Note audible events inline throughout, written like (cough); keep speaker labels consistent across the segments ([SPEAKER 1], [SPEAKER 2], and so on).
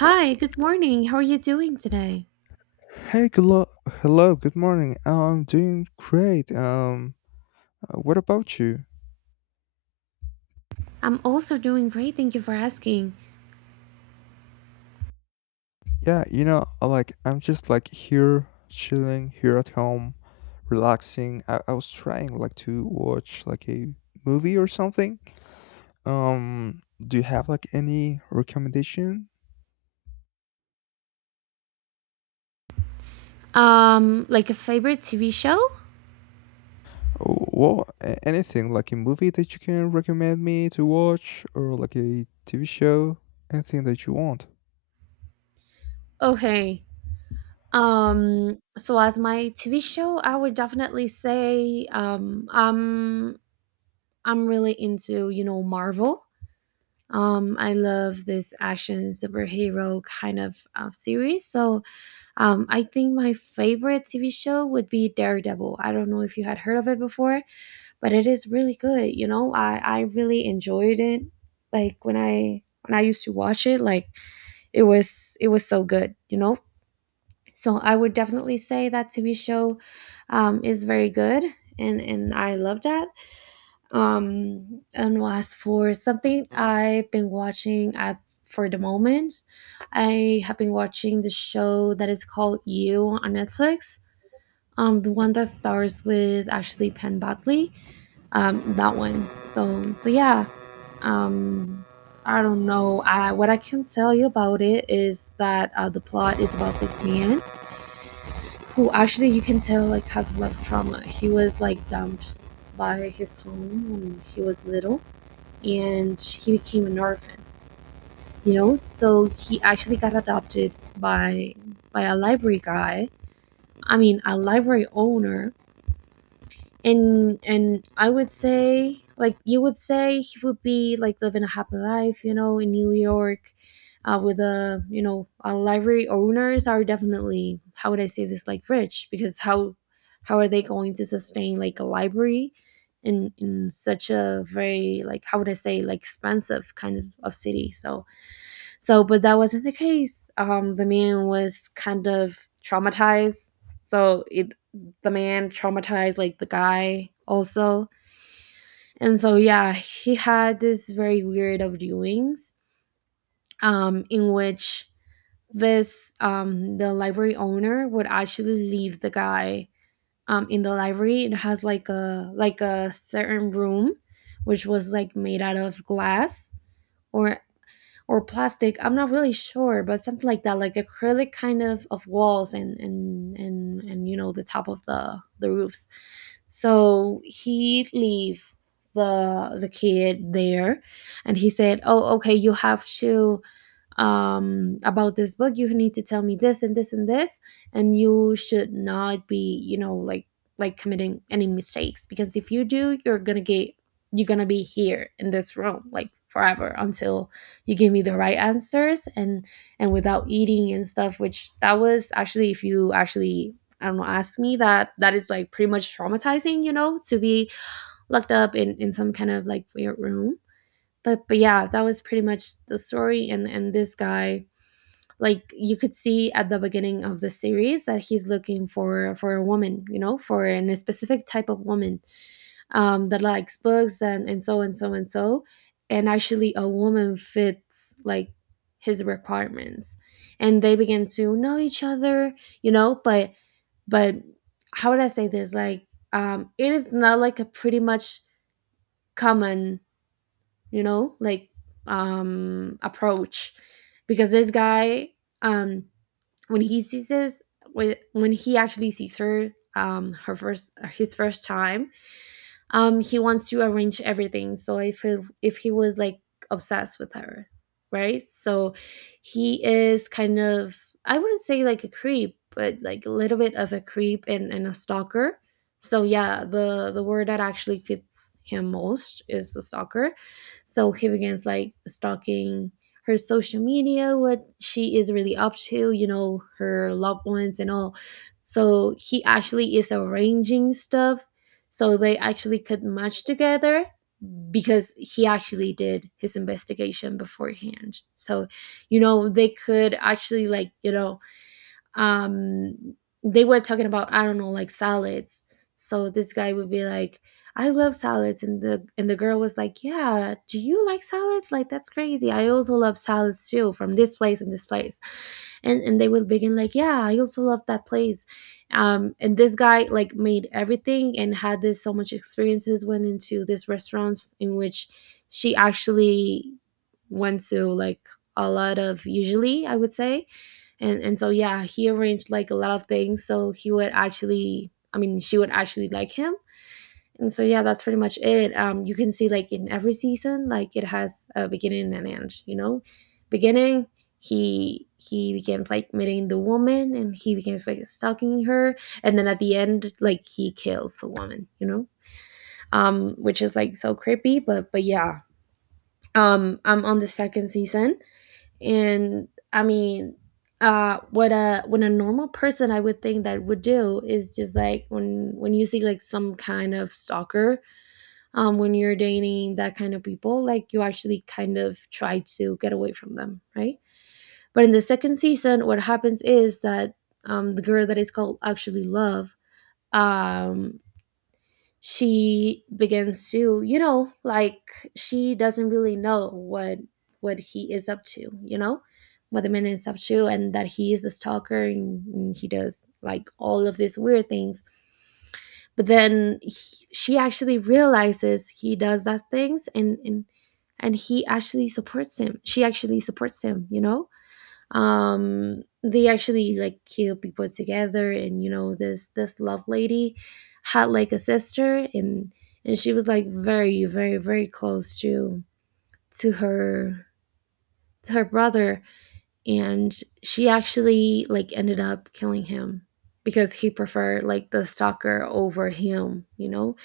[SPEAKER 1] Hi, good morning. How are you doing today?
[SPEAKER 2] Hey, good lo- Hello, good morning. I'm doing great. What about you?
[SPEAKER 1] I'm also doing great. Thank you for asking.
[SPEAKER 2] Yeah, like I'm just like here chilling here at home, relaxing. I was trying like to watch like a movie or something. Do you have like any recommendation?
[SPEAKER 1] Like a favorite TV show?
[SPEAKER 2] Oh, well, anything like a movie that you can recommend me to watch or like a TV show, anything that you want.
[SPEAKER 1] Okay. So as my TV show, I would definitely say I'm really into, you know, Marvel. I love this action superhero kind of series. So I think my favorite TV show would be Daredevil. I don't know if you had heard of it before, but it is really good. I really enjoyed it. like when i when I used to watch it, it was so good. So I would definitely say that TV show is very good, and I love that. Um and as for something I've been watching at for the moment, I have been watching the show that is called You on Netflix, the one that stars with Ashley penn Badley, that one. So yeah. Um, I don't know. What I can tell you about it is that the plot is about this man who actually, you can tell, like has a lot of trauma. He was like dumped by his home when he was little, and he became an orphan. You know, so he actually got adopted by a library guy. I mean, a library owner. And and i would say, like, you would say he would be like living a happy life, you know, in New York, with a you know a library owners are definitely, how would I say this, like rich, because how are they going to sustain like a library in such a very, like, how would I say, like expensive kind of city. So so, but that wasn't the case. The man was kind of traumatized. So it, the man traumatized like the guy also, and so yeah, he had this very weird of doings. In which this the library owner would actually leave the guy in the library. It has like a certain room which was like made out of glass, or or plastic, I'm not really sure, but something like that, like acrylic kind of walls and you know, the top of the roofs. So he'd leave the kid there, and he said, oh, okay, you have to, about this book. You need to tell me this and this and this, and you should not be, you know, like committing any mistakes, because if you do, you're gonna get, you're gonna be here in this room like forever until you give me the right answers, and without eating and stuff, which that was actually, if you actually, I don't know, ask me that, that is like pretty much traumatizing, you know, to be locked up in some kind of like weird room. But yeah, that was pretty much the story. And this guy, like, you could see at the beginning of the series that he's looking for a woman, you know, for a specific type of woman that likes books, and so and so and so. And actually a woman fits like his requirements, and they begin to know each other, you know. But how would I say this, like, it is not like a pretty much common, you know, like approach, because this guy, um when he sees this, when he actually sees her her first his first time, he wants to arrange everything. So if he was like obsessed with her, right? So he is kind of, I wouldn't say like a creep, but like a little bit of a creep, and a stalker. So yeah, the word that actually fits him most is a stalker. So he begins like stalking her social media, what she is really up to, you know, her loved ones and all. So he actually is arranging stuff, so they actually could match together, because he actually did his investigation beforehand. So, you know, they could actually, like, you know, um they were talking about, I don't know, like salads. So this guy would be like, I love salads. And the girl was like, yeah, do you like salads, like that's crazy, I also love salads too, from this place and this place. And they would begin like, yeah, I also love that place. And this guy like made everything and had this so much experiences, went into this restaurants in which she actually went to, like, a lot of usually, I would say. And so yeah, he arranged like a lot of things, so he would actually, I mean, she would actually like him. And so yeah, that's pretty much it. You can see like in every season, like it has a beginning and an end, you know. Beginning, he begins like meeting the woman, and he begins like stalking her, and then at the end, like he kills the woman, you know, which is like so creepy, but yeah. I'm on the second season, and I mean, what a, when a normal person, I would think that would do is just like, when you see like some kind of stalker, when you're dating that kind of people, like you actually kind of try to get away from them, right? But in the second season, what happens is that the girl that is called actually Love, um she begins to, you know, like, she doesn't really know what he is up to, you know, what the man is up to, and that he is a stalker, and he does like all of these weird things. But then he, she actually realizes he does that things, and he actually supports him, she actually supports him, you know. They actually like kill people together, and you know, this love lady had like a sister, and she was like very very very close to her, to her brother. And she actually like ended up killing him, because he preferred like the stalker over him, you know.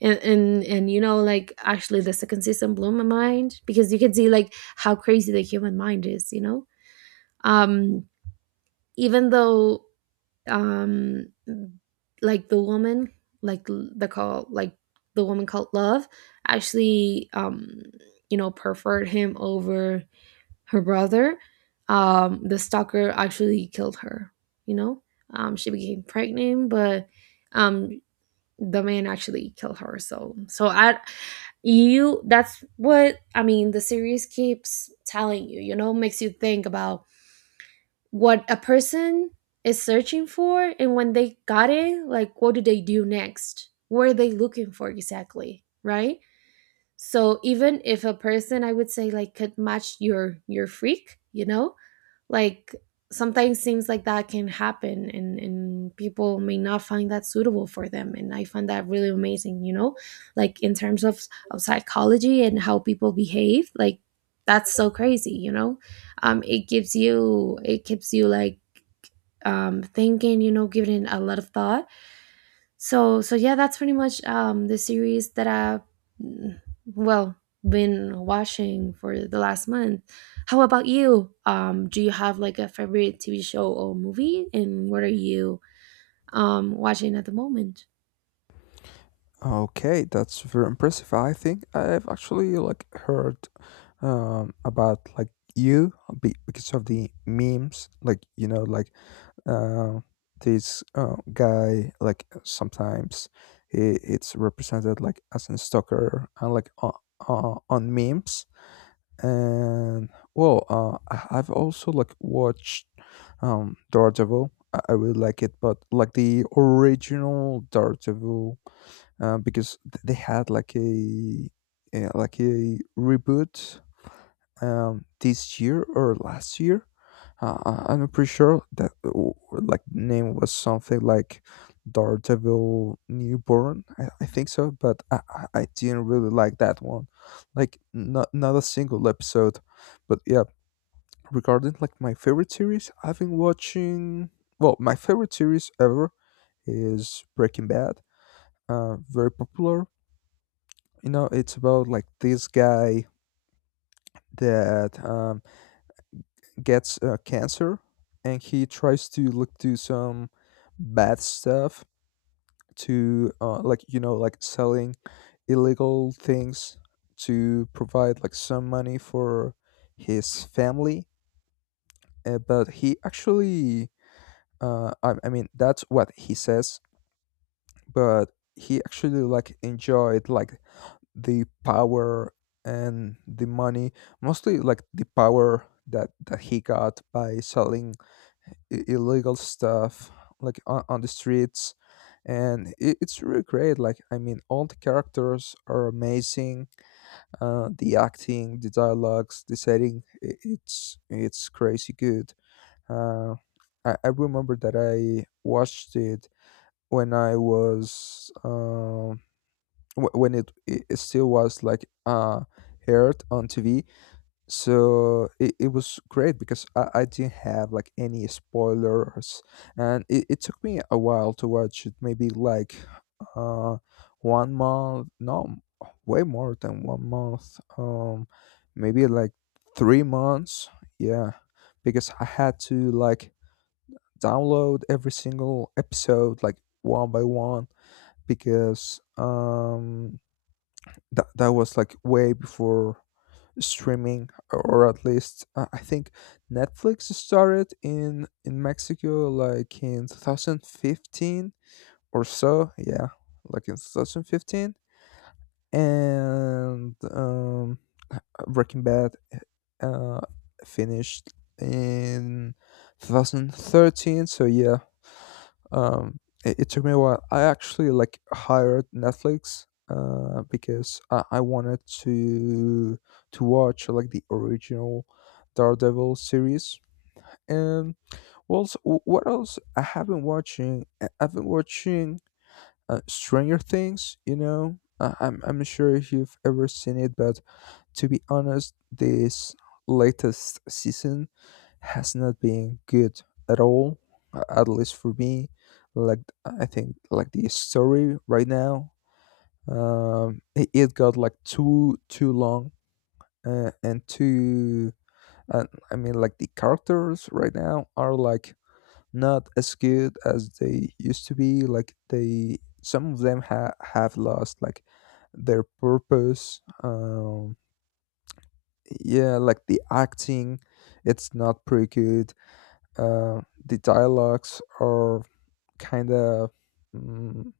[SPEAKER 1] And you know, like actually the second season blew my mind, because you can see like how crazy the human mind is, you know. um Even though, um like the woman, like the call like the woman called Love actually, you know, preferred him over her brother, the stalker actually killed her, you know. She became pregnant, but um the man actually killed her. So so I, you, that's what I mean, the series keeps telling you, you know, makes you think about what a person is searching for, and when they got it, like what do they do next, what are they looking for exactly, right? So even if a person, I would say, like could match your freak, you know, like sometimes things like that can happen, and people may not find that suitable for them. And I find that really amazing, you know, like in terms of psychology and how people behave, like that's so crazy, you know. It gives you, it keeps you like thinking, you know, giving it a lot of thought. So yeah, that's pretty much the series that I've, mm, well, been watching for the last month. How about you? Do you have like a favorite TV show or movie, and what are you watching at the moment?
[SPEAKER 2] Okay, that's very impressive. I think I've actually like heard about like You, because of the memes, like uh, this guy like sometimes it's represented like as a stalker and like on memes. And well, I've also like watched Daredevil. I really like it, but like the original Daredevil because they had like a reboot this year or last year. I'm not pretty sure that like the name was something like Daredevil Newborn. I think so, but I didn't really like that one. Like not a single episode. But yeah, regarding like my favorite series, I've been watching. Well, my favorite series ever is Breaking Bad. Very popular, you know it's about like this guy that gets cancer and he tries to look to some bad stuff to like you know like selling illegal things to provide like some money for his family but he actually uh, I mean that's what he says but he actually like enjoyed like the power and the money, mostly like the power that he got by selling illegal stuff like on the streets and it's really great like I mean all the characters are amazing the acting the dialogues the setting it's crazy good uh I remember that I watched it when I was um, when it it still was like aired on TV. So it was great because I didn't have like any spoilers and it took me a while to watch it, maybe like uh 1 month. No, way more than 1 month. Um, maybe like 3 months, yeah. Because I had to like download every single episode like one by one because that was like way before streaming, or at least I think Netflix started in Mexico like in 2015 or so, yeah, like in 2015. And Breaking Bad uh finished in 2013, so yeah. Um, it took me a while. I actually like hired Netflix because I wanted to watch like the original Daredevil series. And what else? What else I have been watching? I've been watching Stranger Things, you know. Uh, I'm not sure if you've ever seen it, but to be honest, this latest season has not been good at all, at least for me. Like I think like the story right now, it got like too long and too. Uh, I mean, like the characters right now are like not as good as they used to be. Like they, some of them have lost like their purpose. Yeah like the acting it's not pretty good the dialogues are kind of mm,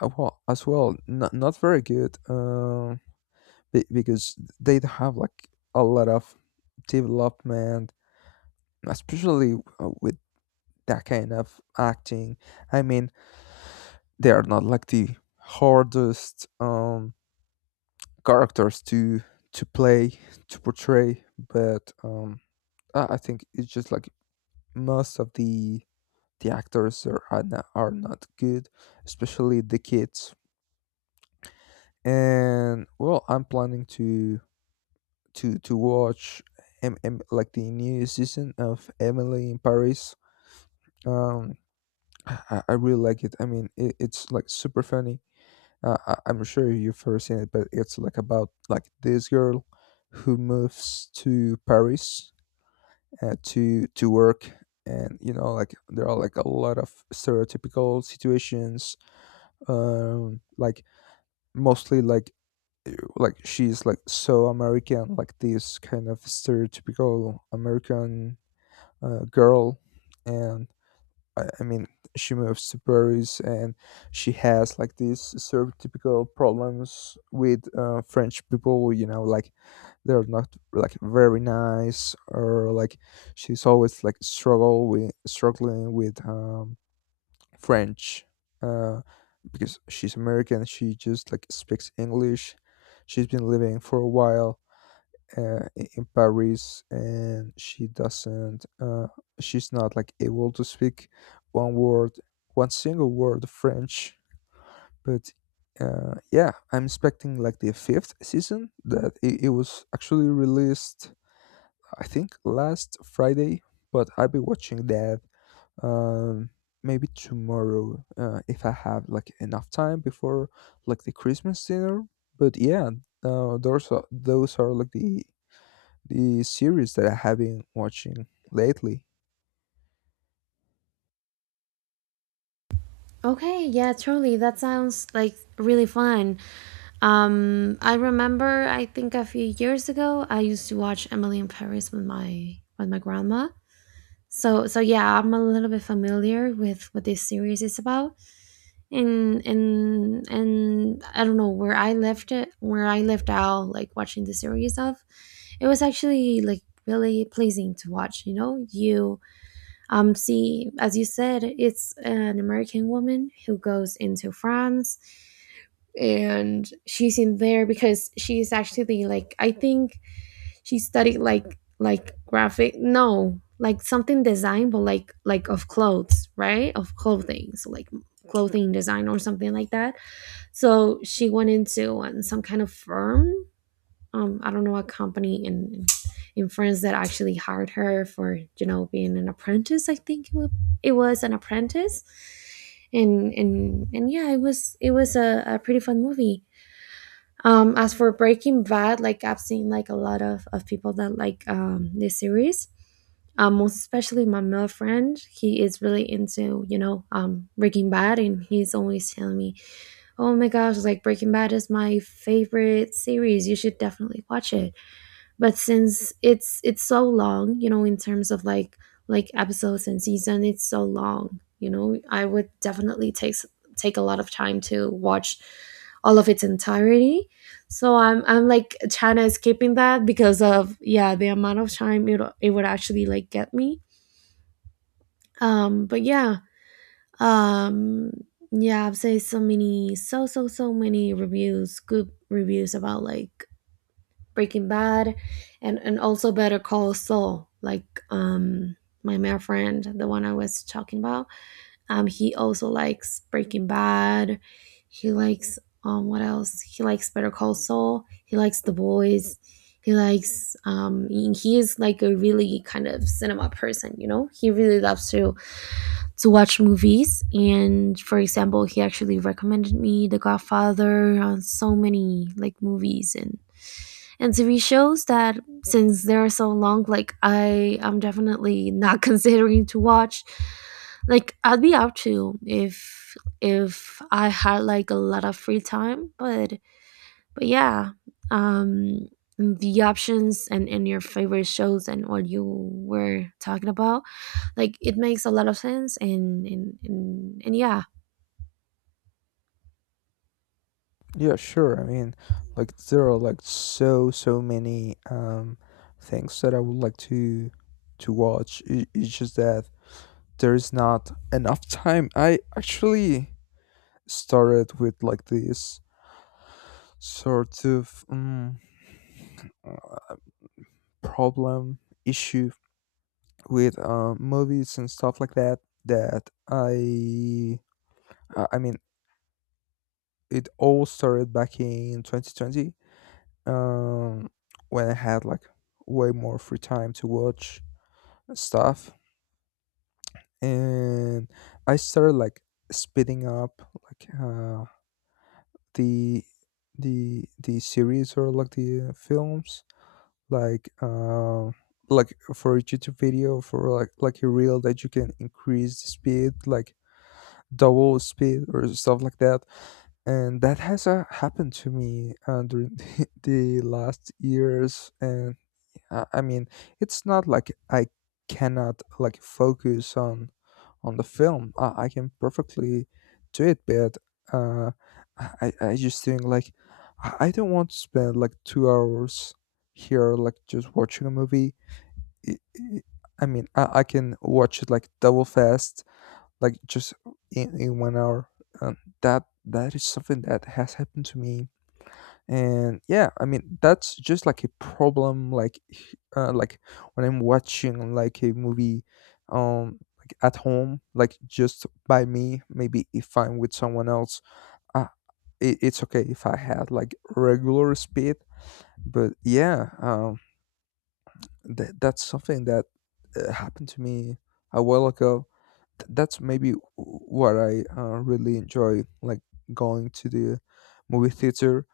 [SPEAKER 2] well as well not very good because they don't have like a lot of development, especially with that kind of acting. I mean they are not like the hardest characters to play to portray. But I think it's just like most of the actors are are not good, especially the kids. And well, I'm planning to to watch like the new season of Emily in Paris. Um, I really like it. I mean, it's like super funny. I, I'm sure you've ever seen it, but it's like about like this girl who moves to Paris to work. And you know like there are like a lot of stereotypical situations like mostly like she's like so American, like this kind of stereotypical American girl. And I mean she moves to Paris and she has like these stereotypical problems with French people, you know, like they're not like very nice, or like she's always like struggle with struggling with French uh, because she's American. She just like speaks English. She's been living for a while in Paris, and she doesn't. She's not like able to speak one word, one single word of French. But yeah, I'm expecting like the fifth season that it was actually released. I think last Friday, but I've been watching that um maybe tomorrow if I have like enough time before like the Christmas dinner. But yeah, those are like the series that I have been watching lately.
[SPEAKER 1] Okay, yeah, truly. That sounds like really fun. I remember, I think a few years ago, I used to watch Emily in Paris with my grandma. So yeah, I'm a little bit familiar with what this series is about, and I don't know where I left it, where I left out like watching the series of. It was actually like really pleasing to watch. You know, you see, as you said, it's an American woman who goes into France, and she's in there because she's actually like, I think she studied like graphic, no, like something design, but like of clothes, right, of clothing, so like clothing design or something like that. So she went into some kind of firm, I don't know, a company in France that actually hired her for, you know, being an apprentice, I think it was an apprentice. And yeah, it was a pretty fun movie. As for Breaking Bad, like I've seen like a lot of people that like this series. Most especially my male friend, he is really into Breaking Bad, and he's always telling me, "Oh my gosh, like Breaking Bad is my favorite series. You should definitely watch it." But since it's so long, you know, in terms of like episodes and season, it's so long, you know, I would definitely take a lot of time to watch all of its entirety. So I'm like china is skipping that because of, yeah, the amount of time it would actually like get me. But yeah. um yeah, I've seen so many, so many reviews, good reviews about like Breaking Bad, and also Better Call Saul. Like um, my male friend, the one I was talking about, he also likes Breaking Bad. He likes what else? He likes Better Call Saul. He likes The Boys. He likes he is like a really kind of cinema person. You know, he really loves to watch movies. And for example, he actually recommended me The Godfather on so many like movies and TV shows that since they're so long, like I am definitely not (laughs) considering to watch. Like I'd be up to if I had like a lot of free time, but yeah, um, the options and your favorite shows and what you were talking about, like it makes a lot of sense and yeah.
[SPEAKER 2] Yeah, sure, I mean like there are like so many things that I would like to watch. It's just that there's not enough (laughs) time. I actually started with like this sort of problem issue with movies and stuff like that, that I mean it all started back in 2020. Um, when I had like way more free time to watch stuff, and I started like speeding up like the the the series or like the films like uh, like for a YouTube video, for like a reel that you can increase the speed like double speed or stuff like that. And that has happened to me during (laughs) the last years. And I mean it's not like I cannot like focus on the film. I can perfectly do it, but uh, I just think like I don't want to spend like 2 hours here like just watching a movie. i- i- I mean, I can watch it like double fast, like just in 1 hour. Um, that is something that has happened to me. And yeah, I mean that's just like a problem. Like, like when I'm watching like a movie, like at home, like just by me. Maybe if I'm with someone else, uh, it's okay if I had like regular speed. But yeah, that's something that happened to me a while ago. That's maybe what I really enjoy, like going to the movie theater,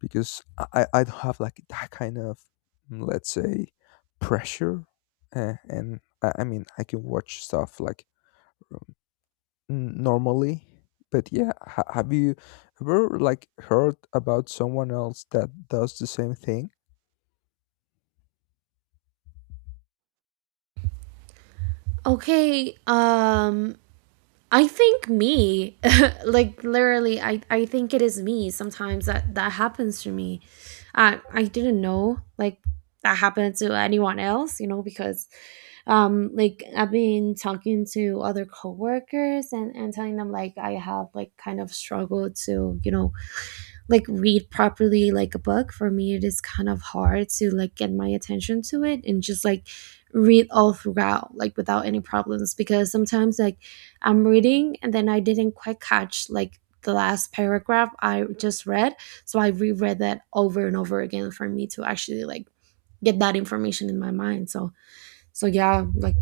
[SPEAKER 2] because I don't have like that kind of mm, let's say pressure, and I mean I can watch stuff like um, normally. But yeah, have you ever like heard about someone else that does the same thing?
[SPEAKER 1] Okay, I think me, (laughs) like literally, I think it is me. Sometimes that happens to me. I didn't know like that happened to anyone else, you know, because like I've been talking to other coworkers and telling them like I have like kind of struggled to, you know, like read properly like a book. For me it is kind of hard to like get my attention to it and just like read all throughout like without any problems, because sometimes like I'm reading and then I didn't quite catch like the last paragraph I just read, so I reread that over and over again for me to actually like get that information in my mind. So yeah, like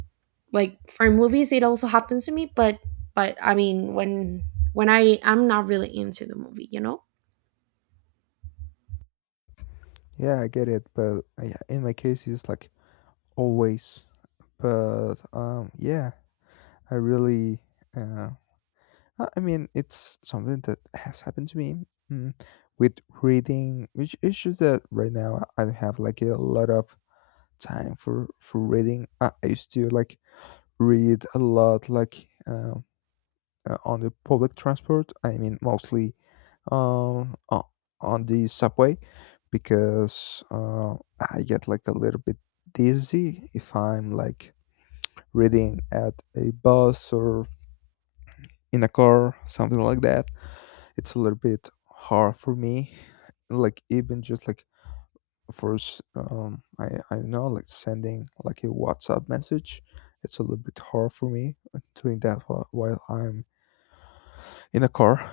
[SPEAKER 1] for movies it also happens to me, but I mean when I'm not really into the movie, you know.
[SPEAKER 2] Yeah, I get it, but yeah, in my case, it's like always. But yeah, I really, uh, I mean, it's something that has happened to me mm, with reading, which is just that right now I don't have like a lot of time for reading. I used to like read a lot, like on the public transport. I mean, mostly um o- on the subway because I get like a little bit dizzy if I'm like reading at a bus or in a car, something like that, it's a little bit hard for me. Like even just like first, I don't know like sending like a WhatsApp message, it's a little bit hard for me doing that while I'm in a car.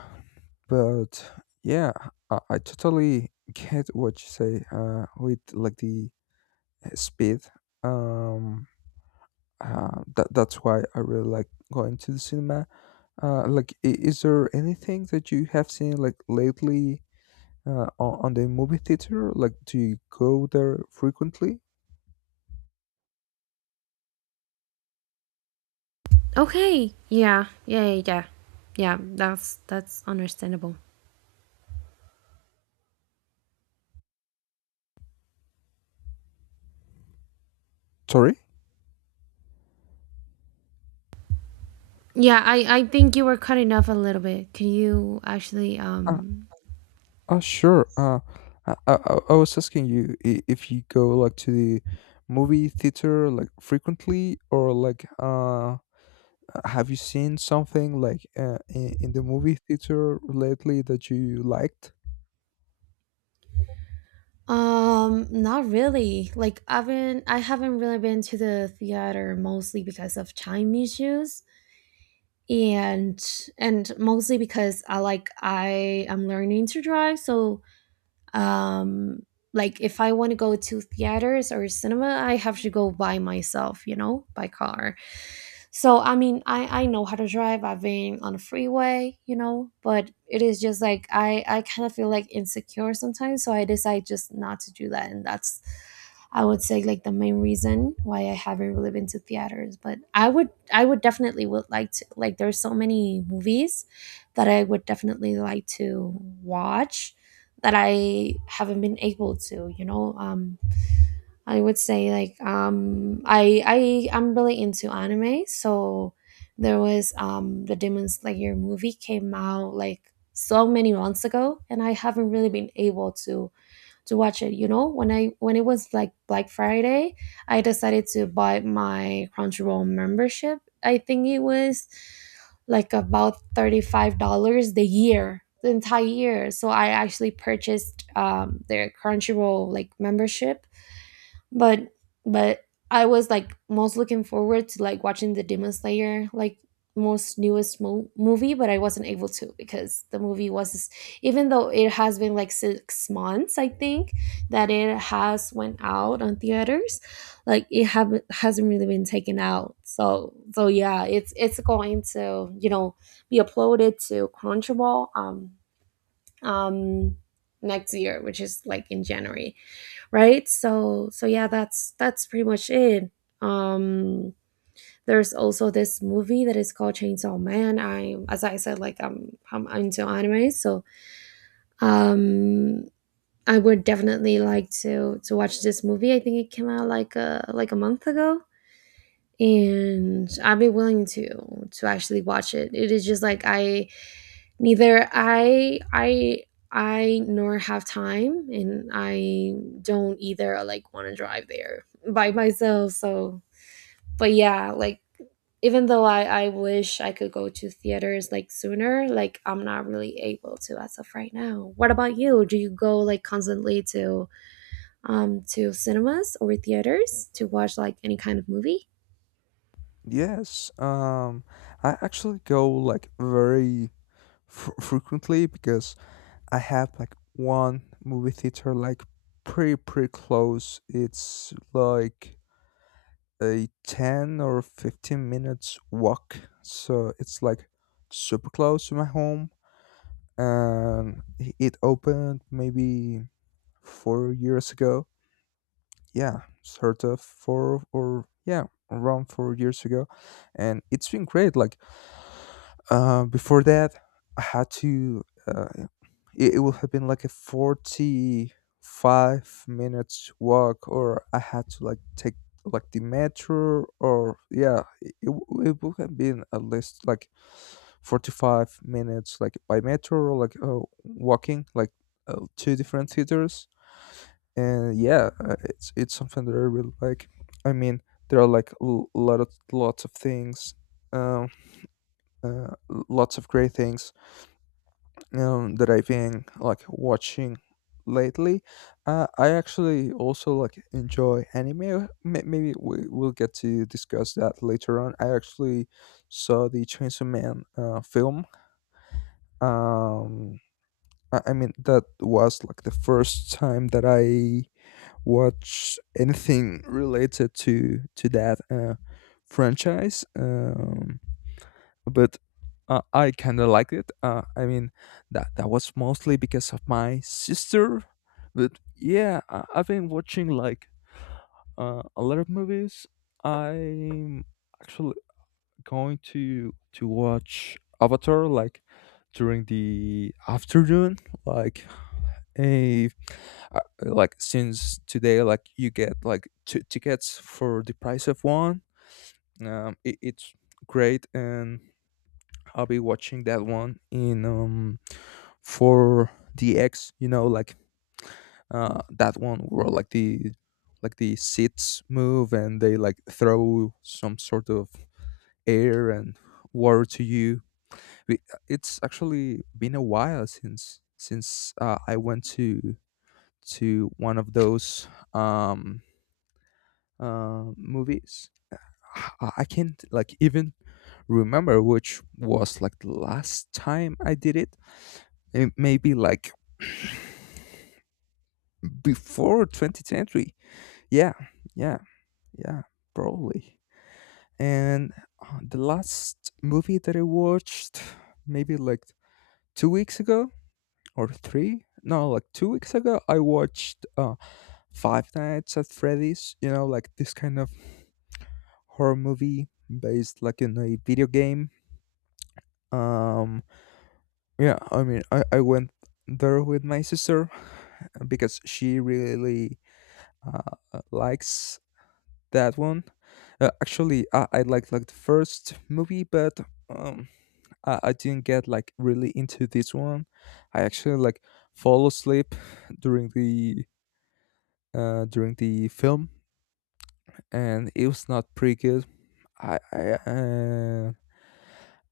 [SPEAKER 2] But yeah, I totally get what you say. With like the speed, um, that that's why I really like going to the cinema. Like, is there anything that you have seen like lately on the movie theater? Like, do you go there frequently?
[SPEAKER 1] Okay. Yeah. Yeah. Yeah. Yeah. Yeah, that's understandable.
[SPEAKER 2] Sorry?
[SPEAKER 1] Yeah. I think you were cutting off a little bit. Can you actually
[SPEAKER 2] Uh, uh, sure. I I was asking you if you go like to the movie theater like frequently, or like have you seen something like in the movie theater lately that you liked?
[SPEAKER 1] not really. Like I've been I haven't really been to the theater, mostly because of time issues, and mostly because I am learning to drive. So um like if I want to go to theaters or cinema I have to go by myself, you know, by car. So I mean I know how to drive, I've been on a freeway, you know, but it is just like I kind of feel like insecure sometimes, so I decide just not to do that. And that's I would say like the main reason why I haven't really been to theaters. But I would definitely would like to. Like there's so many movies that I would definitely like to watch that I haven't been able to, you know. I would say like I'm really into anime, so there was the Demon Slayer movie came out like so many months ago, and I haven't really been able to watch it. You know, when I when it was like Black Friday, I decided to buy my Crunchyroll membership. I think it was like about $35 the year, the entire year. So I actually purchased their Crunchyroll like membership, but but I was like most looking forward to like watching the Demon Slayer like most newest movie, but I wasn't able to because the movie was, even though it has been like 6 months, I think, that it has went out on theaters, like it haven't hasn't really been taken out. So yeah, it's going to, you know, be uploaded to Crunchyroll um next year, which is like in January, right? So yeah, that's pretty much it. Um there's also this movie that is called Chainsaw Man. I, as I said, like I'm into anime, so um I would definitely like to watch this movie. I think it came out like a month ago, and I'd be willing to actually watch it. It is just like Neither I I I nor have time and I don't either like want to drive there by myself. So, but yeah, like even though I wish I could go to theaters like sooner, like I'm not really able to as of right now. What about you? Do you go like constantly to cinemas or theaters to watch like any kind of movie?
[SPEAKER 2] Yes, I actually go like very fr frequently because I have like one movie theater like pretty close. It's like a 10 or 15 minutes walk. So it's like super close to my home. And it opened maybe 4 years ago. Yeah, sort of 4, or yeah, around 4 years ago. And it's been great like uh, before that, I had to. It would have been like a 45 minutes walk, or I had to like take like the metro, or yeah, it would have been at least like 45 minutes, like by metro, or like walking, like two different theaters. And yeah, it's something that I really like. I mean, there are like a lot of lots of things. Um, uh, lots of great things that I've been like watching lately. I actually also like enjoy anime. Maybe we will get to discuss that later on. I actually saw the Chainsaw Man film. Um, I mean that was like the first time that I watched anything related to that franchise. But I kind of liked it. I mean, that was mostly because of my sister. But yeah, I've been watching like a lot of movies. I'm actually going to watch Avatar like during the afternoon, like a like since today, like you get like two tickets for the price of one. It's great. And I'll be watching that one in for DX, you know, like that one where like the seats move and they like throw some sort of air and water to you. We- It's actually been a while since I went to one of those um movies. I can't like even remember which was like the last time I did it. It maybe like (sighs) (clears throat) before 20th century. Yeah, yeah, yeah, probably. And the last movie that I watched, maybe like 2 weeks ago or three, no, like 2 weeks ago, I watched Five Nights at Freddy's. You know, like this kind of horror movie based like in a video game. Um, Yeah, I mean, I went there with my sister because she really uh, likes that one. Actually, I liked like the first movie, but um, I didn't get like really into this one. I actually like fall asleep during the during the film, and it was not pretty good. I uh,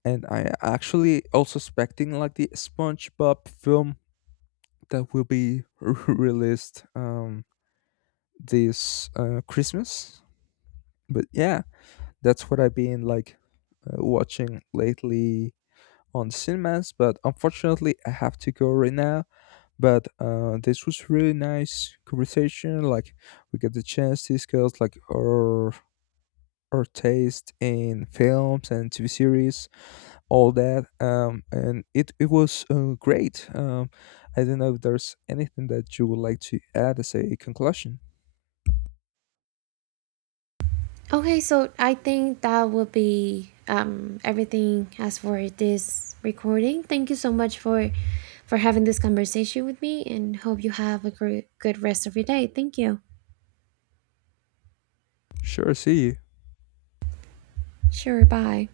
[SPEAKER 2] and I actually also expecting like the SpongeBob film that will be (laughs) released this Christmas. But yeah, that's what I've been like watching lately on cinemas. But unfortunately, I have to go right now. But this was really nice conversation. Like we get the chance to discuss like our taste in films and TV series, all that. And it was great. I don't know if there's anything that you would like to add as a conclusion.
[SPEAKER 1] Okay, so I think that will be everything as for this recording. Thank you so much for having this conversation with me, and hope you have a great, good rest of your day. Thank you.
[SPEAKER 2] Sure, see you.
[SPEAKER 1] Sure, bye.